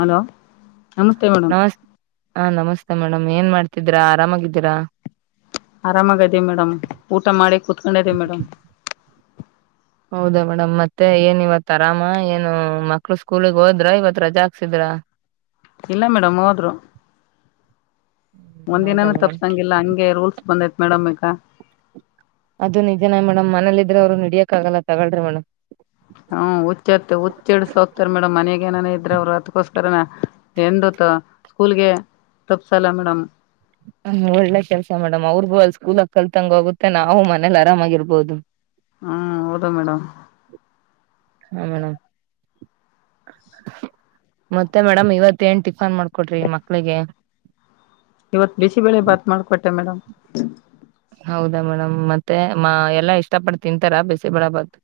Hello ನಮಸ್ತೆ madam ನಮಸ್ ಹಾ ನಮಸ್ತೆ ಮೇಡಮ್ ಏನ್ ಮಾಡ್ತಿದೀರಾ? ಆರಾಮಾಗಿದ್ದೀರಾ? ಆರಾಮಾಗೈದೆ ಮೇಡಮ್ ಊಟ ಮಾಡಿ ಕುೂತ್ಕೊಂಡಿದೀವಿ ಮೇಡಮ್. ಹೌದಾ ಮೇಡಮ್ ಮತ್ತೆ ಏನ್ ಇವತ್ ಆರಾಮ ಏನು ಮಕ್ಳು ಸ್ಕೂಲಿಗೆ ಹೋದ್ರ ಇವತ್ ರಜಾ ಹಾಕ್ಸಿದ್ರ ಇಲ್ಲ ಮೇಡಮ್ ಹೋದ್ರು ಹೌದಾ ಒಂದಿನನು ಮೇಡಮ್ ತಪ್ಸಂಗಿಲ್ಲ ಹಂಗೆ ರೂಲ್ಸ್ ಬಂದೈತ್ ಮೇಡಮ್ ಈಗ ಅದು ನಿಜನ್ ಮೇಡಮ್ ಮನೇಲಿ ಇದ್ರೆ ಅವ್ರು ಹಿಡಿಯಕ್ ಆಗಲ್ಲ ತಗಳ್ರಿ ಮೇಡಮ್ ಹ್ಮ ಹುಚ್ಚತ್ತ ಹುಚ್ಚಿಡ್ಸ ಹೋಗ್ತಾರೆ ಮೇಡಮ್ ಮನೆಗ ಏನಾನ ಇದ್ರೆ ಅವ್ರು ಅದಕ್ಕೋಸ್ಕರನ ಎಂದತ್ ಸ್ಕೂಲ್ಗೆ ತಪ್ಸಲ್ಲ ಮೇಡಮ್. ಹ್ಮ ಒಳ್ಳೆ ಕೆಲ್ಸ ಮೇಡಮ್ ಅವ್ರಗು ಅಲ್ಲಿ ಸ್ಕೂಲ್ ಹಕ್ಕಲ್ ತಂಗ ಹೋಗುತ್ತೆ ನಾವು ಮನೇಲಿ ಆರಾಮಾಗಿರ್ಬೋದು. ಹ್ಮ್ ಹೌದು ಮೇಡಮ್ ಹಾ ಮೇಡ್ ಮತ್ತೆ ಮೇಡಮ್ ಇವತ್ತ ಏನ್ ಟಿಫನ್ ಮಾಡ್ಕೊಟ್ರಿ ಮಕ್ಳಿಗೆ? ಇವತ್ ಬಿಸಿಬಳೆ ಬಾತ್ ಮಾಡ್ಕೊಟ್ಟೆ ಮೇಡಮ್. ಹೌದಾ ಮೇಡಮ್ ಮತ್ತೆ ಎಲ್ಲಾ ಇಷ್ಟ ಪಡ್ ತಿಂತಾರಾ ಬೇಸಿಬಳಾಬತ್?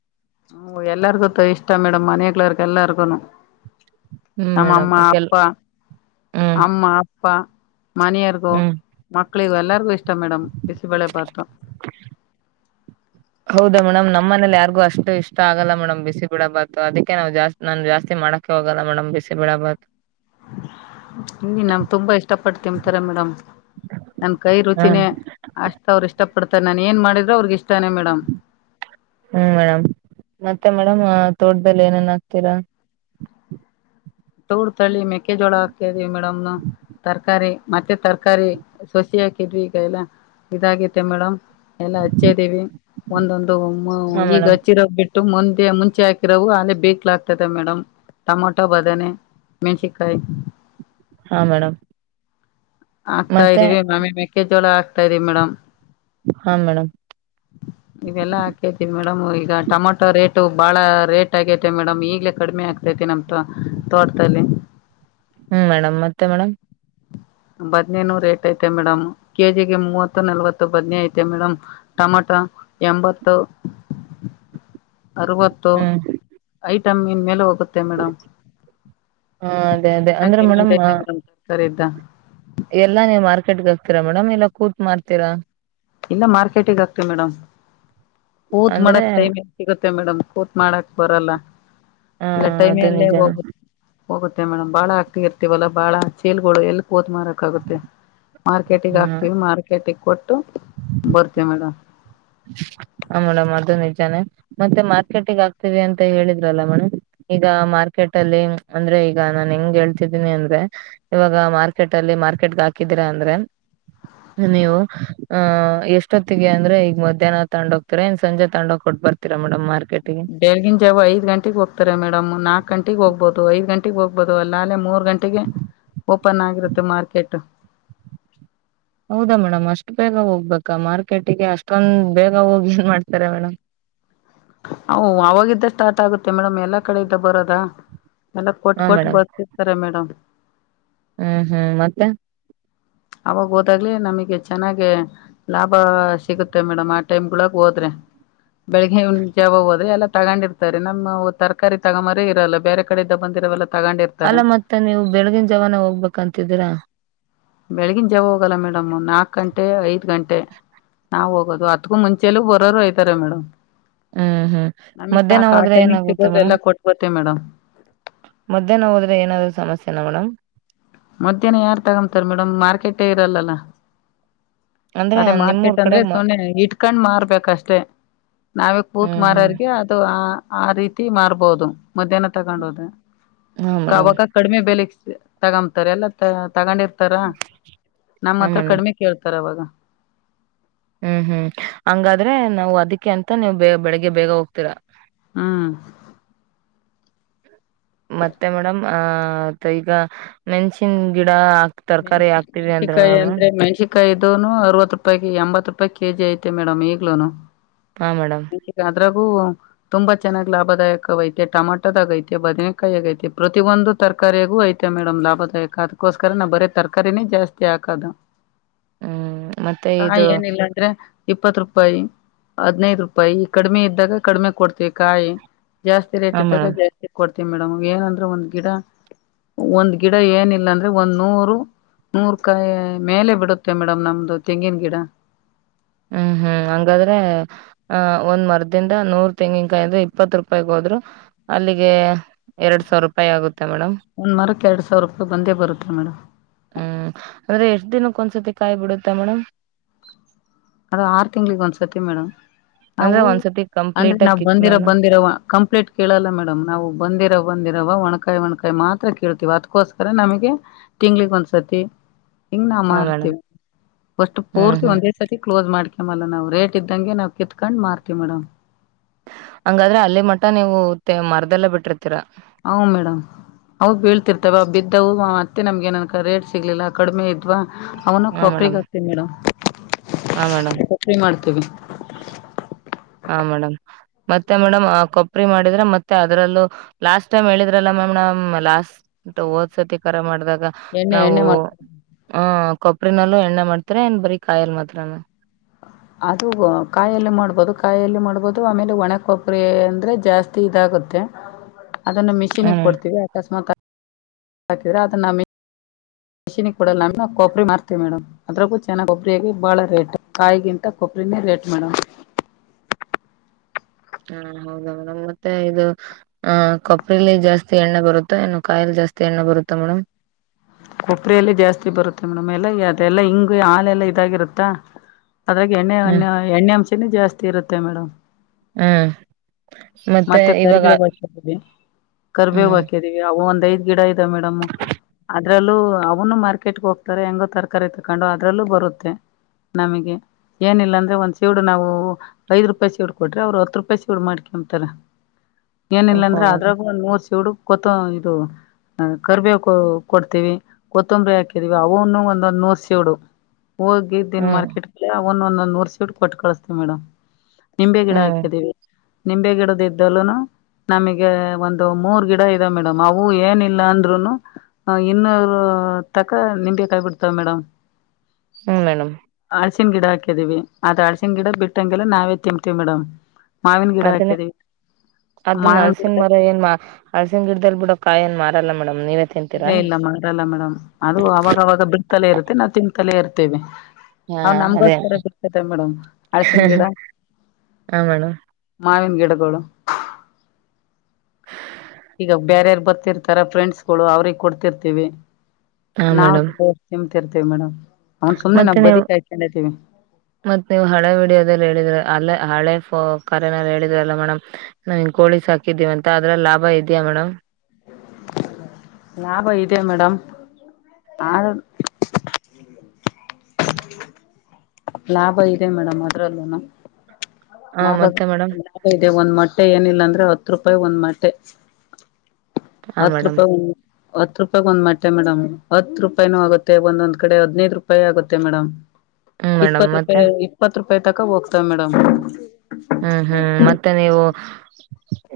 ಹ್ಮ ಎಲ್ಲಾರ್ಗೂ ಇಷ್ಟ ಮೇಡಮ್ ಮನಕ್ಳರ್ ಎಲ್ಲಾರ್ಗುನು. ಹ್ಮ್ ನಮ್ಮ ಮೇಡಮ್ ಅಮ್ಮ ಕೆಲ್ ಅಪ್ಪ ಹ್ಮ್ ಅಮ್ಮ ಪ್ಪ ಮನಿಯರ್ಗೂ ಹ್ಮ್ ಮಕ್ಕಳಿಗೂ ಎಲ್ಲ ಇಷ್ಟ ಮೇಡಮ ಬಿಸಿಬೇಳೆ ಬಾತು ಹೌದಾ ಮೇಡಮ್ ನಮ್ಮ ಮನೇಲಿ ಯಾರಿಗು ಅಷ್ಟು ಇಷ್ಟ ಆಗಲ್ಲ ಮೇಡಮ್ ಬಿಸಿ ಬೆಳೆ ಬಾತು ಅದಕ್ಕೆ ನಾವು ಜಾಸ್ತಿ ನಾನು ಜಾಸ್ತಿ ಮಾಡೋಕೆ ಹೋಗಲ್ಲ ಮೇಡಮ್ ಬಿಸಿ ಬೆಳೆ ಬಾತ್. ಇಲ್ಲಿ ನಮ್ ತುಂಬಾ ಇಷ್ಟಪಟ್ಟು ತಿನ್ತಾರೆ ಮೇಡಮ್ ನನ್ ಕೈ ಹ ರುಚಿನೇ ಅಷ್ಟ ಅವ್ರ ಇಷ್ಟ ಪಡ್ತಾರೆ ನನ್ ಏನ್ ಮಾಡಿದ್ರ ಅವ್ರಗಿಷ್ಟ. ಹ್ಮ್ ಮೇಡಮ್ ಮತ್ತೆ ಮೇಡಮ್. ತೋಟದಲ್ಲಿ ಏನೇನ್ ಆಕ್ತೀರಾ. ತೋಟದಲ್ಲಿ ಮೆಕ್ಕೆಜೋಳ ಹಾಕತೀವಿ. ಮೇಡಮ್ ನಮ್ಗ್ ತರಕಾರಿ. ಮತ್ತೆ ತರಕಾರಿ ಸಸಿ ಹಾಕಿದ್ವಿ ಈಗೆಲ್ಲಾ ಇದಾಗೈತೆ ಮೇಡಮ್. ಎಲ್ಲ ಹಚ್ಚ್ದೀವಿ ಒಂದೊಂದು ಹಾ ಈಗ ಮೇಡಮ್ ಹಚ್ಚಿರೋ ಬಿಟ್ಟು. ಇಷ್ಟ್ಟುಕ್ ಮುಂಚೆ ಹಾಕಿರೋವು ಆಲೇ ಬೇಕಲಾಗತೈದೆ ಮೇಡಮ್ ಟಮೊಟೋ ಬದನೆ. ಮೆನ್ಸಿನಕಾಯಿ. ಹಾ ಮೇಡಮ್. ಆಕ್ತಾ ಮತ್ತೆ ಇದ್ದೀವಿ ಆಮೇಲೆ ಮೆಕ್ಕೆಜೋಳ ಹಾಕ್. ಹಾಕ್ತಾದೀವಿ ಮೇಡಮ್. ಹಾ ಮೇಡಮ್ ಇವೆಲ್ಲ ಹಾಕೈತೇ ಮೇಡಮ್. ಮೇಡಮ್ ಈಗ ಟೊಮಾಟೊ ರೇಟು ಬಹಳ ರೇಟ್ ಆಗೈತೆ ಮೇಡಮ್ ಈಗ್ಲೇ ಕಡಿಮೆ ಆಗ್ತೈತಿ ಮೇಡಮ್ ನಮ್ಮ ತೋಟದಲ್ಲಿ. ಹ್ಮ್ ಮೇಡಮ್ ಮತ್ತೆ ಮೇಡಮ್. ಬದ್ನೇನೂ ರೇಟ್ ಐತೆ ಮೇಡಮ್ ಕೆಜಿಗೆ ಮೂವತ್ತು ನಲ್ವತ್ತು ಬದ್ನಿ ಐತೆ ಮೇಡಮ್ ಟಮಟೊ ಎಂಬತ್ತು. ಅರವತ್ತು ಹ್ಮ್ ಐಟ್. ಐಟಮನ್ನ್ ಮೇಲೇ ಹೋಗೋತ್ತೇ. ಮೇಡಮ್ ಹ ಅದೇ ಅದೇ ಅಂದ್ರೆ ಚೆಮೆಂ ಮೇಡಮ್ ಐತೆ ಮೇಡ್ ತರಕ ತ್ತ ಎಲ್ಲಾ ನೀವ್ ಮಾರ್ಕೆಟ್ಗೆ ಹಾಕ್ತೀರಾ ಮೇಡಮ್ ಇಲ್ಲ ಕೂತ್ ಮಾರ್ತೀರಾ. ಇಲ್ಲ ಮಾರ್ಕೆಟಿಗೆ ಹಾಕ್ತಿವಿ ಮೇಡಮ್. ಕೂತ್ ಅಂದ್ರೆ ಮಾಡಕೆ ಟೈಮ್ ಎಲ್ಲಿ ಸಿಗುತ್ತೆ ಮೇಡಮ್ ಕೂತ್ ಮಾಡಕೆ ಬರಲ್ಲ ಹ ಇಲ್ಲ ಟೈಮ ಅದು ಅಲ್ಲೇ ನಿಜಾನ ಹೋಗುತ್ತೇ. ಹೋಗುತ್ತೆ ಮೇಡಮ್ ಬಾಳ ಹಾಕ್ತಿರ್ತೀವಲ್ಲ ಬಾಳ ಚೀಲ್ಗಳು ಎಲ್ಲುಕ್. ಕೂತ್ ಮಾರಕ್ ಆಗುತ್ತೆ ಮಾರ್ಕೆಟ್ ಗೆ ಹ ಹಾಕ್ತಿವಿ ಮಾರ್ಕೆಟ್ಗೆ. ಕೊಟ್ಟು. ಬರ್ತೀವಿ ಮೇಡಮ್ ಹ ಮೇಡಮ್ ಅದು ನಿಜಾನೇ ಮತ್ತೆ ಮಾರ್ಕೆಟಿಗೆ ಹಾಕ್ತೀವಿ ಅಂತ ಹೇಳಿದ್ರಲ್ಲ ಮೇಡಮ್ ಈಗ ಮಾರ್ಕೆಟ್ ಅಲ್ಲಿ ಅಂದ್ರೆ ಈಗ ನಾನು ಹೆಂಗ್ ಹೇಳ್ತಿದ್ದೀನಿ ಅಂದ್ರೆ ಇವಾಗ ಮಾರ್ಕೆಟ್ ಅಲ್ಲಿ ಮಾರ್ಕೆಟ್ಗೆ ಹಾಕಿದೀರಾ ಅಂದ್ರೆ ನೀವು ಹ ಎಷ್ಟೊತ್ತಿಗೆ ಅಂದ್ರೆ ಈಗ ಮದ್. ಮಧ್ಯಾಹ್ನ ತಗೊಂಡು ಹೋಗ್ತಿರೋ ಏನ್ ಸಂಜೆ ತಗೊಂಡೋಗಿ ಕೊಟ್ಟು ಬರ್ತೀರ ಮೇಡಮ್ ಮಾರ್ಕರ್ಟ್ಗೆ. ಬೆಳಗಿನ ಜಾವ ಐದ್ ಗಂಟೆಗೆ ಹೋಗ್ತಾರೆ ಮೇಡಮ್ ನಾಕ್ಕ್ ಗಂಟೆಗೆ ಹೋಗ್ಬಹದು ಐದು ಗಂಟೆಗೆ. ಹೋಗ್ಬೋದು ಅಲ್ಲ ಅೇ ಮೂರ್ ಗಂಟೆಗೆ ಓಪನ್ ಆಗಿರುತ್ತೆ ಮಾರ್ಕೆಟ್. ಹೌದಾ ಮೇಡಮ್ ಅಷ್ಟು ಬೇಗ ಹೋಗ್ಬೇಕಾ ಮಾರ್ಕೆಟಿಗೆ ಅಷ್ಟೊಂದು ಬೇಗ ಹೋಗಿ ಏನ್ ಮಾಡ್ತಾರೆ ಮೇಡಮ್. ಹ ಅವಾಗಿದ್ದ ಸ್ಟಾರ್ಟ್ ಆಗುತ್ತೆ ಮೇಡಮ್ ಎಲ್ಲಾ ಕಡೆಯಿಂದ ಬರೋದಾ. ಎಲ್ಲ ಹಾ ಕೊಟ್ಟು ಕೊಟ್ಟು ಮೇಡಮ್ ಬರ್ತಿತಾರೆ ಮೇಡಮ್. ಹ್ಮ್ ಹ್ಮ್ ಮತ್ತೆ. ಅವಾಗ ಹೋದಾಗ್ಲೇ ನಮಗೆ ಚೆನ್ನಾಗಿ ಲಾಭ ಸಿಗುತ್ತೆ ಮೇಡಮ್ ಆ ಟೈಮ್ಗಳಗೆ ಹೋದ್ರೆ ಬೆಳಗಿನ್ನಜಾವ ಹೋದ್ರೆ ಎಲ್ಲ ತಗೊಂಡಿರ್ತಾರೆ ನಮ್ಮ್ ತರಕಾರಿ ತಗೊಮ್ಬೋರೆ ಇರಲ್ಲ ಬೇರೆ ಕಡೆಯಿಂದ ಬಂದಿರೋವೆಲ್ಲಾ. ಅಲ್ಲ ಮತ್ತೆ ನೀವು ಬೆಳಗಿನಜವಾನೇ ಹೋಗ್ಬೇಕಂತಿದೀರಾ. ಬೆಳಗಿನಜಾವ ಹೋಗಲ್ಲ ಮೇಡಮ್ ನಾವ್ ನಾಕ್ ಗಂಟೆ ಐದ್ ಗಂಟೆ ನಾವು ಹೋಗೋದು ಅತ್ಕೂ ಮುಂಚೇಲು ಬರೋರು ಐದಾರೆ ಮೇಡಮ್. ಹ್ಮ್ ಹ್ಮ್ ನಮಗೆ ಮಧ್ಯಾಹ್ನ ಸಾಕು ಆ ಹೋದ್ರೆ ಟೈಮಿಗೆ ಏನಾಗುತ್ತೆ ಸಿಗೋರು ಎಲ್ಲ ಮೇಡಮ್ ಕೊಟ್ಟು ಬರ್ತೀವಿ ಮೇಡಮ್ ಮಧ್ಯಾಹ್ನ ಹೋದ್ರೆ ಏನಾದ್ರೂ ಸಮಸ್ಯೆನಾ ಮೇಡಮ್. ಮಧ್ಯಾಹ್ನ ಯಾರ್ ತಗಂತಾರ ಮೇಡಮ್ ಮಾರ್ಕೆಟೇ ಇರಲ್ ಅಲಾ ಅಂದ್ರೆ ಅದೇ ನಿಮ್ಮೂರ್ ಮಾರ್ಕೆಟ್ ಅಂದ್ರೆ ಕಡೆಗ್ ಮ ಸುಮ್ಮನೆ ಇಟ್ಕಂಡ್ ಮಾರ್ಬೇಕಷ್ಟೆ ನಾವೇ ಕೂತ್ ಹ್ಮ್ ಹ್ಮ್ ಮಾರ್ರಗೆ ಅದು ಆ ಆ ರೀತಿ ಮಾರ್ಬೋದು ಮಧ್ಯಾಹ್ನ ತಗಂಡೋದ್ರೆ ಹಾ ಮೇಡಮ್ ಕಾವಕ ಕಡಮೆ ಬೆಲೆ ಸಿ ಯ ತಗಂ ತರೆತ್ ಹಾರ್ [unintelligible] ತಗಂಡ್ ಇರ್ತಾರ ನಮ್ಮ ಹಾ ಹತ್ರ ಮೇಡಮ್ ಕಡಮೆ ಕೇಳ್ತಾರ ಅವಾಗ ಹ್ಮ್ ಹ್ಮ್ ಹಂಗಾದ್ರೆ ನಾವು ಅದೀಕ್ಕೆ ಅಂತ ನೀವು್ ಬೇ ಬೆಳಿಗ್ಗೆ ಬೇಗಾ ಹೋಗ್ತೀರಾ ಹ್ಮ್ ಮತ್ತೆ ಮೇಡಮ್ ಆ ಈಗ ಮೆಣಸಿನ್ ಗಿಡ ತರಕಾರಿ ಹಾಕ್ತಿವಿ ಅಂದ್ರಲ್ಲ ಮನ್ಸಿಕಾಯಿ ಮೇಡಮ್ ಅಂದ್ರೆ ಮನ್ಸಿಕ ಕಾಯಿ ಇದನು ಅರವತ್ ರೂಪಾಯ ಎಂಬತ್ತು ರೂಪಾಯಿ ಕೆ ಜಿ ಐತೆ ಮೇಡಮ್ ಈಗ್ಲೂನು ಹಾ ಮೇಡಮ್ ಮೆಣ್ಸಿಕಾಯಿ ಅದ್ರಾಗೂ ತುಂಬಾ ಚೆನ್ನಾಗ್ ಲಾಭದಾಯಕ ಐತೆ ಟಮಾಟೋದಾಗ ಐತೆ ಬದನೆಕಾಯಿ ಆಗೈತೆ ಪ್ರತಿ ಒಂದು ತರಕಾರಿಯಾಗು ಐತೆ ಮೇಡಮ್ ಲಾಭದಾಯಕ ಅದಕೋಸ್ಕರ ನಾ ಬರೀ ತರಕಾರಿನೇ ಜಾಸ್ತಿ ಹಾಕದು ಹ್ಮ್ ಮತ್ತೆ ಹಾ ಇದು ಏನಿಲ್ಲ ಅಂದ್ರೆ ಇಪ್ಪತ್ ರೂಪಾಯಿ ಹದ್ನೈದು ರೂಪಾಯಿ ಕಡಿಮೆ ಇದ್ದಾಗ ಕಡಿಮೆ ಕೊಡ್ತೀವಿ ಕಾಯಿ ಜಾಸ್ತಿ ರೇಟ್ ಹಾ ಇದ್ದಾಗ ಮೇಡಮ್ ಜಾಸ್ತಿ ಕೊಡ್ತಾರೆ ಮೇಡಮ್ ಏನಂದ್ರೆ ಒಂದ್ ಗಿಡ ಒಂದ್ ಗಿಡ ಏನಿಲ್ಲ ಅಂದ್ರೆ ಒಂದ್ ನೂರು ನೂರ್ಕಾಯಿ ಮೇಲೆ ಬಿಡುತ್ತೆ ಮೇಡಮ್ ನಮ್ದು ತೆಂಗಿನ ಗಿಡ ಹ್ಮ್ ಹ್ಮ್ ಹಂಗಾದ್ರೆ ಆ ಒಂದ್ ಮರದಿಂದ ನೂರ್ ತೆಂಗಿನ್ಕಾಯಿ ಅಂದ್ರೆ ಇಪ್ಪತ್ ರೂಪಾಯಿಗೆ ಹೋದ್ರು ಅಲ್ಲಿಗೆ ಎರಡ್ ಸಾವಿರ ರೂಪಾಯಿ ಆಗುತ್ತೆ ಮೇಡಮ್ ಒಂದ್ ಮರಕ್ಕೆ ಎರಡ್ ಸಾವಿರ ರೂಪಾಯಿ ಬಂದೆ ಬರುತ್ತ ರೀಮೆಡಮ್ ಹ್ಮ್ ಅದ್ರೆ ಎಷ್ಟ್ ದಿನಕ್ಕ ಒಂದ್ಸತಿ ಕಾಯಿ ಬಿಡುತ್ತೆ ಮೇಡಮ್ ಅದ ಆರ್ ತಿಂಗ್ಳಿಗೆ ಒಂದ್ಸತಿ ಮೇಡಮ್ ನಾವು ಅಂದ್ರೆ ಒಂದ್ಸತಿ ಅಂದ್ರೆ ಕಂಪ್ಲೀಟ್ ಆಗಿ ನಾವ್ ಬಂದಿರ ಕಿತ್ಮೇಲ ಬಂದಿರ ಕಂಪ್ಲೀಟ್ ಕೇಳಲ್ಲ ಮೇಡಮ್ ನಾವು ಬಂದಿರ ಬಂದಿರವ ಒಣ್ಕಾಯಿ ಒಣ್ಕಾಯಿ ಮಾತ್ರ ಕೀಳ್ತೀವ ಅದಕೋಸ್ಕರ ನಮಗೆ ತಿಂಗ್ಳಗ್ ಒಂದ್ಸತಿ ಹಿಂಗ್ ನಾವು ಹಾ ಮೇಡಮ್ ಮಾರತೇವಿ ಒಸ್ಟ್ ಹ್ಮ್ ಪೂರ್ತಿ ಹ್ಮ್ ಒಂದ ಕ್ಲೋಸ್ ಮಾಡ್ಕೆಮಲ್ಲ ನಾವು ರೇಟ್ ಇದ್ದಂಗೆ ನಾವು ಕಿತ್ಕೊಂಡ್ ಮಾರ್ತಿವಿ ಮೇಡಮ್ ಹಂಗಾದ್ರೆ ಅಲ್ಲಿ ಮಠ ನೀವು ಮರದೆಲ್ಲ ಬಿಟ್ಟಿರ್ತೀರಾ? ಹ ಮೇಡಮ್ ಅವು ಬೀಳ್ತಿರ್ತಾವ ಬಿದ್ದವು ಮತ್ತೆ ನಮ್ಗೆ ನನ್ ರೇಟ್ ಸಿಗ್ಲಿಲ್ಲ ಕಡಿಮೆ ಇದ ಅಥವಾ ಅವನ ಹಾ ಮೇಡಮ್ ಕೊಪ್ರಿಗೆ ಆಗ್ತಿವ್ ಮೇಡಮ್ ಹಾ ಮೇಡಮ್ ಸಪ್ಪಿ ಮಾಡ್ತೇವಿ [unintelligible] [unintelligible] ಮೇಡಂ ಮತ್ತೆ ಮೇಡಮ್ ಕೊಬರಿ ಮಾಡಿದ್ರೆ ಮತ್ತ ಅದ್ರಲ್ಲೂ ಲಾಸ್ಟ್ ಟೈಮ್ ಹೇಳಿದ್ರಲ್ಲ ಮ್ಯಾಮ್ ನಮ್ಮ್ ಲಾಸ್ಟ್ ದ್ ಹೊಸತಿ ಕರೆ ಮಾಡಿದಾಗ. ಎಣ್ಣೆ ನಾವು ಎಣ್ಣೆ ಮಾಡ್ತೀವಿ ಅ ಕೊಬ್ಬರಿನಲ್ಲೂ ಎಣ್ಣೆ ಮಾಡ್ತರ ಏನ್ ಬರಿ ಕಾಯಲ್ ಮಾತ್ರನಾ? ಅದು ಕಾಯಲ್ಲಿ ಮಾಡ್ಬೋದು ಕಾಯಲ್ಲಿ ಮಾಡ್ಬೋದು ಆಮೇಲೆ ಒಣೆ ಕೊಬ್ಬರಿ ಅಂದ್ರೆ ಜಾಸ್ತಿ ಇದಾಗುತ್ತೆ. ಅದನ್ನು ಮಿಷೀನಿಗೆ ಹ್ಮ್ ಕೊಡ್ತೀವಿ ಅಕಸ್ಮಾತ್ ತಿದ್ರ ಅದನ್ನ ಮೇ ಮಿಷಿನಿಗೆ ಕೊಡಲ್ಲ ನಮ್ಮ ಕೊಪರಿ ಮಾಡ್ತೀವಿ ಮೇಡಮ್ ಅದ್ರಕ್ಕೂ ಚೆನ್ನಾಗಿ ಕೊಬ್ಬರಿಯಾಗಿ ಬಾಳ ರೇಟ್ ಕಾಯಿಗಿಂತ ಕೊಬ್ಬರಿನೇ ರೇಟ್ ಮೇಡಮ್ ಹಾ ಹೌದೌ ನ ಮತ್ತೆ ಇದು ಹ ಕೊಪ್ಪ್ರಲ್ಲಿ ಜಾಸ್ತಿ ಜಾಸ್ತಿ ಎಣ್ಣೆ ಬರುತ್ತಾ ನ್ನು ಕಾಯಲಿ ಜಾಸ್ತಿ ಎಣ್ಣೆ ಬರುತ್ತಾ ಮೇಡಮ್ ಕೊಬ್ರಿಯಲ್ಲಿ ಜಾಸ್ತಿ ಬರುತ್ತೆ ಮೇಡಮ್ ಎಲ್ಲ ಎಲ್ಲಾ ಹಿಂಗು ಹಾಲೆಲ್ಲ ಇದಾಗಿರುತ್ತಾ ಅದ್ರಾಗ ಎಣ್ಣೆ ಎಣ್ಣೆ ಹ್ಮ್ ಎಣ್ಣೆ ಮಿಕ್ಸ್ ಜಾಸ್ತಿ ಇರುತ್ತೆ ಮೇಡಮ್ ಹ್ಮ್ ಮತ್ತೆ ಕರ್ಬೆ ಹೋಗ ಹಾಕಿದ್ದೀವಿ ಕರ್ಬೇ ಹ್ಮ್ ಹಾಕಿದೀವಿ ಅವು ಒಂದ ಐದ್ ಗಿಡ ಇದೆ ಮೇಡಮ್ ಅದ್ರಲ್ಲೂ ಅವನು ಮಾರ್ಕೆಟ್ಗೆ ಹೋಗ್ತಾರ ಹೆಂಗೋ ತರಕಾರಿ ತಕೊಂಡು ಅದ್ರಲ್ಲೂ ಬರುತ್ತೆ ನಮಗೆ ಏನಿಲ್ಲ ಅಂದ್ರೆ ಒಂದ್ ಸೀೂಡ್ ನಾವು ಐದ್ ರೂಪಾಯಿ ಸೀಡ್ ಕೊಟ್ರಿ ಅವ್ರು ಹತ್ ರೂಪಾಯಿ ಸೀಡ್ ಮಾಡ್ಕೊತಾರ ಏನಿಲ್ಲ ಓಹೋ ಅಂದ್ರ ಅದ್ರಾಗು ಒಂದ್ ಮೂ ಚಡು ಕೊತ ಇದು ಕರಿಬೇವು ಕೊಡ್ತೀವಿ ಕೊತ್ತಂಬರಿ ಹಾಕಿದೀವಿ ಅವನು ಒಂದೊಂದ್ ನೂರ್ಸೂಡು ಹೋಗಿದೀನ್ ಹ್ಮ್ ಮಾರ್ಕೆಟ್ ಒಂದೊಂದೊಂದ್ ನೂರ್ ಸೀಟ್ ಕೊಟ್ಟು ಕಳಸ್ತೀ ಮೇಡಮ್ ನಿಂಬೆ ಗಿಡ ಹ್ಮ್ ಹಾಕಿದ್ದೀವಿ ನಿಂಬೆ ಗಿಡದ ಇದ್ದಲುೂನು ನಮಗೆ ಒಂದು ಮೂರ್ ಗಿಡ ಇದದೆ ಮೇಡಮ್ ಅವು ಏನಿಲ್ಲ ಅಂದ್ರುನು ಹ ಇನ್ನೂರು ತಕ್ಕ ನಂಬಿ ಕಾಯಿ ಬಡ್ತವ ಮೇಡಮ್ ಹ್ಮ್ ಮೇಡಮ್ ಅಳ್ಸಿನ ಗಿಡ ಹಾಕಿದೀವಿ ಅ ಅಳ್ಸನ್ ಗಿಡ ಬಿಟ್ಟಂಗೆಲ್ಲ ನಾವೇ ತಿತೀವಿ ಮೇಡಮ್ ಮಾವಿನ ಗಿಡ ಅದನ್ನ ಹಾಕಿದೀವಿ ಅದ ನ ಮಾವಿನ ಗಿಡ ಅಳ್ಸನ್ ಮರ ಏನ್ ಹಳ್ಸಿನ ಗಿಡದಲ್ಲಿ ಬಿಡ ಕಾಯ ನ್ ಮಾರಲ್ಲ ಮೇಡಮ್ ನೀವೇ ಇಲ್ಲ ತಿಂತೀರಾ ಇಲ್ಲ ಮಾರಲ್ಲ ಮೇಡಮ್ ಅದು ಅವಾಗವಾಗ ಬಿಡ್ತಲೇ ಇರುತ್ತೆ ನಾವ್ ತಿಂತಲೇ ಇರ್ತ್ತೆ ತ್ತವೆ ಹಾ ಅವ ಅದೇ ನಮಗೋಸ್ಕರ ಬಿರ್ತತೆ ಮೇಡಮ್ ಅಳಸನ್ ಗಿಡ ಹಾ ಮೇಡಮ್ ಮಾವಿನ ಗಿಡಗಳು ಈಗ ಬೇರ್ಯಾರ್ ಬರ್ತಿರ್ತಾರ ಫ್ರೆಂಡ್ಸ್ಗಳು ಅವ್ರಿಗೆ ಕೊಡ್ತಿರ್ತಿವಿ ಹಾ ಮೇಡಮ್ [unintelligible] ತೀರ್ತಿವಿ ಮೇಡಮ ಮತ್ತೆ ನೀವು ಮತ್ತೆ ನೀವು ಹಳೆ ವಿಡಿಯೋದಲ್ಲಿ ಹೇಳಿದ್ರೆ ಅಲ್ಲ ಹಳೆ ಕರೆನ ಹೇಳಿದ್ರಲ್ಲ ಮೇಡಮ್ ನ ಕೋಳಿಸ್ ಹಾಕಿದ್ದೀವ ಅಂತ ಅದ್ರ ಲಾಭ ಇದಯಾ ಮೇಡಮ್ ಲಾಭ ಇದೆ ಮೇಡಮ್ ಲಾಭ ಇದೆ ಮೇಡಮ್ ಅದ್ರಲ್ಲೂನ ಹ ಲಾಭ ಮತ್ತೆ ಮೇಡಮ್ ಇದೆ ಒಂದ್ ಮ ಮಟ್ಟೆ ಏನಿಲ್ಲ ಅಂದ್ರೆ ಹತ್ತು ರೂಪಾಯಿ ಒಂದ್ ಮಟ್ಟೆ ಹಾ ಹತ್ತು ಮೇಡಮ್ ರೂಪಾಯಿ ಒಂದು ಹತ್ ರೂಪಾಯ ಒಂದ್ ಮಟ್ಟೆ ಮೇಡಮ್ ಹತ್ ರೂಪಾಯೂ ಆಗುತ್ತೆ ಒಂದೊಂದ್ ಕಡೆ ಹದ್ನೈದು ರೂಪಾಯಿ ಆಗುತ್ತೆ ಮೇಡಮ್ ಹ್ಮ್ ಮೇಡಮ್ ಇಪ್ಪತ್ತು ಮತ್ತೆ ರೂಪಾಯಿ ಇಪ್ಪತ್ತು ರೂಪ ತಕ್ಕ ವಾಕ್ಸ್ ಹ್ಮ್ ಹ್ಮ್ ಮತ್ತೆ ನೀವು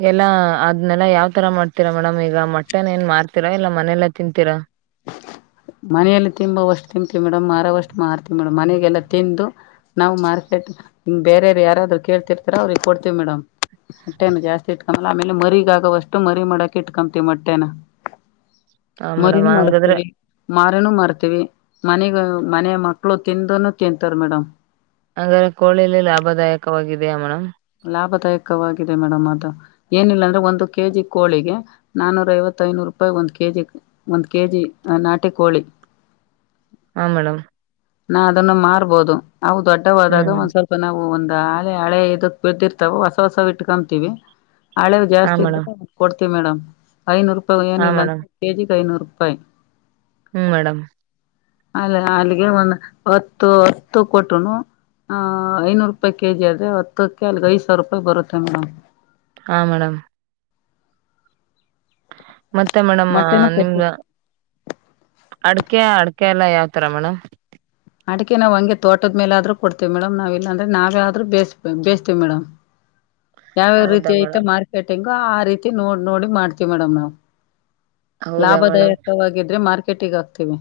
ಎಲ್ಲ ಅದ್ನೆಲ್ಲ ಯಾವ ತರ ಮಾಡ್ತೀರಾ ಮೇಡಮ್ ಈಗ ಮಟ್ಟೆನ್ ಏನ್ ಮಾರ್ತೀರಾ ಇಲ್ಲ ಮನೆೆಯಲ್ಲಾ ತಿಂತೀರಾ ಮನೆಯಲ್ಲಿ ತಿಂಬವಷ್ಟು ತಿನ್ತಿವಿ ಮೇಡಮ್ ಮಾರವಷ್ಟು ಮಾರ್ತಿೀವಿ ಮೇಡಮ್ ಮನೆಗೆಲ್ಲಾ ತಿಂದು ನಾವು ಮಾರ್ಕೆಟ್ ಹ ಬೇರೆ ಯಾರಾದರು ಕೇಳ್ತಿರ್ತಾರೋ ಅವ್ರಿಗೆ ಕೊಡ್ತತಿವಿ ಮೇಡಮ್ ಮಟ್ಟೇನು ಜಾಸ್ತಿ ಇಟ್ಕೊ ಮ ಆಮೇಲೆ ಮರಿಗ ಆಗವಷ್ಟು ಮರಿ ಮಾಡಕ ಇಟ್ಕೊತಿ ಮೊಟ್ಟೆನ ಹ ಮೇಡಮ್ ಮರಿನೂ ಹಂಗ ಅದ್ರೆ ಮಾಡಿಸ್ತೀವಿ ಮಾರನೂ ಮಾರ್ತೀವಿ ಮನೆಗ ಮನೆಯ ಮಕ್ಳು ತಿಂದನ ತಿಂತಾರ ಮೇಡಮ್ ಹಾಗ್ರೆ ಕೋಳಿಲ್ಲಿ ಲಾಭದಾಯಕವಾಗಿದೆಯ ಮೇಣ್ ಾಯಕವಾಗಿದೆ ಮೇಡಮ್ ಅದು ಏನಿಲ್ಲ ಅಂದ್ರೆ ಒಂದು ಕೆ ಜಿ ಕೋಳಿಗೆ ನಾನೂರ ಐವತ್ತ ಐನೂರು ರೂಪಾಯಿ ಒಂದು ಕೆಜಿ ಒಂದು ಕೆ ಜಿ ಆ ನಾಟೆ ಕೋಳಿ ಹಾ ಮೇಡಮ್ ನಾ ಅದನ್ನು ಮಾರ್ಬೋದು ನಾವು ದೊಡ್ಡವಾದಾಗ ಹ್ಮ್ ಒಂದ್ ಸ್ವಲ್ಪ ನಾವು ಒಂದ ಳೆ ಹಳೆ ಇದಕ್ ಬ್ದಿರ್ತಾವ ಹೊಸ ಹೊಸ ಇಟ್ಕೊತೀವಿ ಹಳೆ ಹಾ ಜಾಸ್ತಿ ಮೇಡಮ್ ಇದ್ರೆ ಕೊಡ್ ಮೇಡಮ್ ಐನೂರು ರೂಪಿ ಹಾ ಏನಿಲ್ಲ ಮೇಡಮ್ ಕೆಿ ಐನೂರುಾಯಿ ಫೈನ್ ಹ್ಮ್ ಮೇಡಮ್ ಅಲ್ಲಿ ಅಲ್ಲಿಗೆ ಒಂದು ಹತ್ತು ಹತ್ತು ಕೊಟ್ಟನು ಆ ಐನೂರು ರೂಪಾಯಿ ಕೆಜಿ ಆದ್ರೆ ಹತ್ತಕ್ಕೆ ಅಲ್ಲಿಗೆ ಐದ್ ಸಾವಿರ ರೂಪಾಯಿ ಬರುತ್ತೆ ಮೇಡ್ ಹಾ ಮೇಡಮ್ ಮತ್ತೆ ಮೇಡಮ್ ಮೊಟ್ಟೆನೂ ನಿಮ್ದ ಕೊಡ್ತೀವಿ ಅಡಕೆ ಅಡ್ಕೆ ಎಲ್ಲ ಯಾವ್ ತರ ಮೇಡಮ್ ಅಡಿಕೆ ನಾವವು ಹಂಗೆ ತೋಟದ ಮೇಲೆ ಆದ್ರೂ ಕೊಡ್ತೇವಿ ಮೇಡಮ್ ನಾವ್ ಇಲ್ಲಾಂದ್ರೆ ನಾವೇ ಆದ್ೂ ಬೇ ಬೇಯತೀವಿ ಮೇಡಮ್ ಯಾವ್ಯಾವ ರೀತಿ ಹೌದಾ ಐತ ಮೇಡಮ್ ಮಾರ್ಕೆಟಿಂಗ್ ಆ ರೀತಿ ನೋಡ್ ನೋಡಿ ಮಾಡ್ತಿೀವಿ ಮೇಡಮ್ ನಾವವು ಹೌದಾ ಮೇಡಮ್ ಲಾಭದಾಯಕವಾಗಿದ್ರೆ ಮಾರ್ಕೆ ಕೆಟಿಿಗೆ ಹಾಕ್ತಿೀವಿ.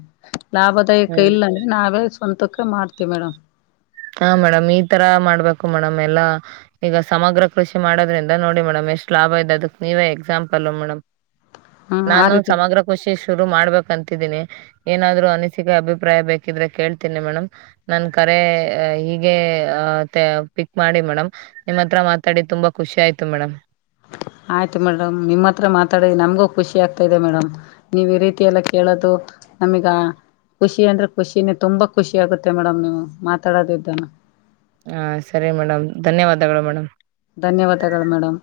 ಲಾಭದಾಯಕ ಹ್ಮ್ ಇಲ್ಲ ನಾವ ಸ್ವಂತಕ ಮಾಡ್ತಿೀವಿ ಮೇಡಮ್ ಹಾ ಮೇಡಮ್ ಈತರ ಮಾಡ್ಬೇಕು ಮೇಡಮ್ ಎಲ್ಲಾ ಈಗ ಸಮಗ್ರ ಕೃಷಿ ಮಾಡೋದ್ರಿಂದ ನೋಡಿ ಮೇಡಮ್ ಎಷ್ಟು ಲಾಭ ಇದೆ ಅದಕ್ ನೀವೇ ಎಕ್ಸಾಂಪಲ್ಲ ಮೇಡಮ್ ಹ್ಮ್ ಆ ನಾನು ರೀತಿ ಸಮಗ್ರ ಕಖುಷಿ ಶುರು ಮಾಡಬೇಕಂತನಿ ಏನಾದ್ೂ ಅನಿಸಿಕೆ ಅಭಿಪ್ರಾಯ ಬೇಕಿದ್ರೆ ಕೇಳ್ತೀನಿ ಮೇಡಮ್ ನ ಕರೆ ಹೀಗೆ ಪಿಕ್ ಮಾಡಿ ಮೇಡಮ್ ನಿಮ್ಮ ಹತ್ರ ಮಾತಾಡಿ ತುಂಬಾ ಖುಷಿ ಆಯ್ತು ಮೇಡಮ್ ಆಯ್ತು ಮೇಡಮ್ ನಿಮ್ಮ ಹತ್ರ ಮಾತಾಡ ನಮ್ಗೂ ಖುಷಿ ಆಗ್ತಾ ಇದೆ ಮೇಡಮ್ ನೀವ್ ಈ ರೀತಿ ಎಲ್ಲ ಕೇಳೋದು ನಮಗ ಖುಷಿ ಅಂದ್ರೆ ಖುಷಿನೇ ತುಂಬಾ ಖುಷಿ ಆಗುತ್ತೆ ಮೇಡಮ್ ನೀವು ಮಾತಾಡೋದು ಇದ್ದಾನ ಹಾ ಸರಿ ಮೇಡಮ್ ಧನ್ಯವಾದಗಳು ಮೇಡಮ್ ಧನ್ಯವಾದಗಳು ಮೇಡಮ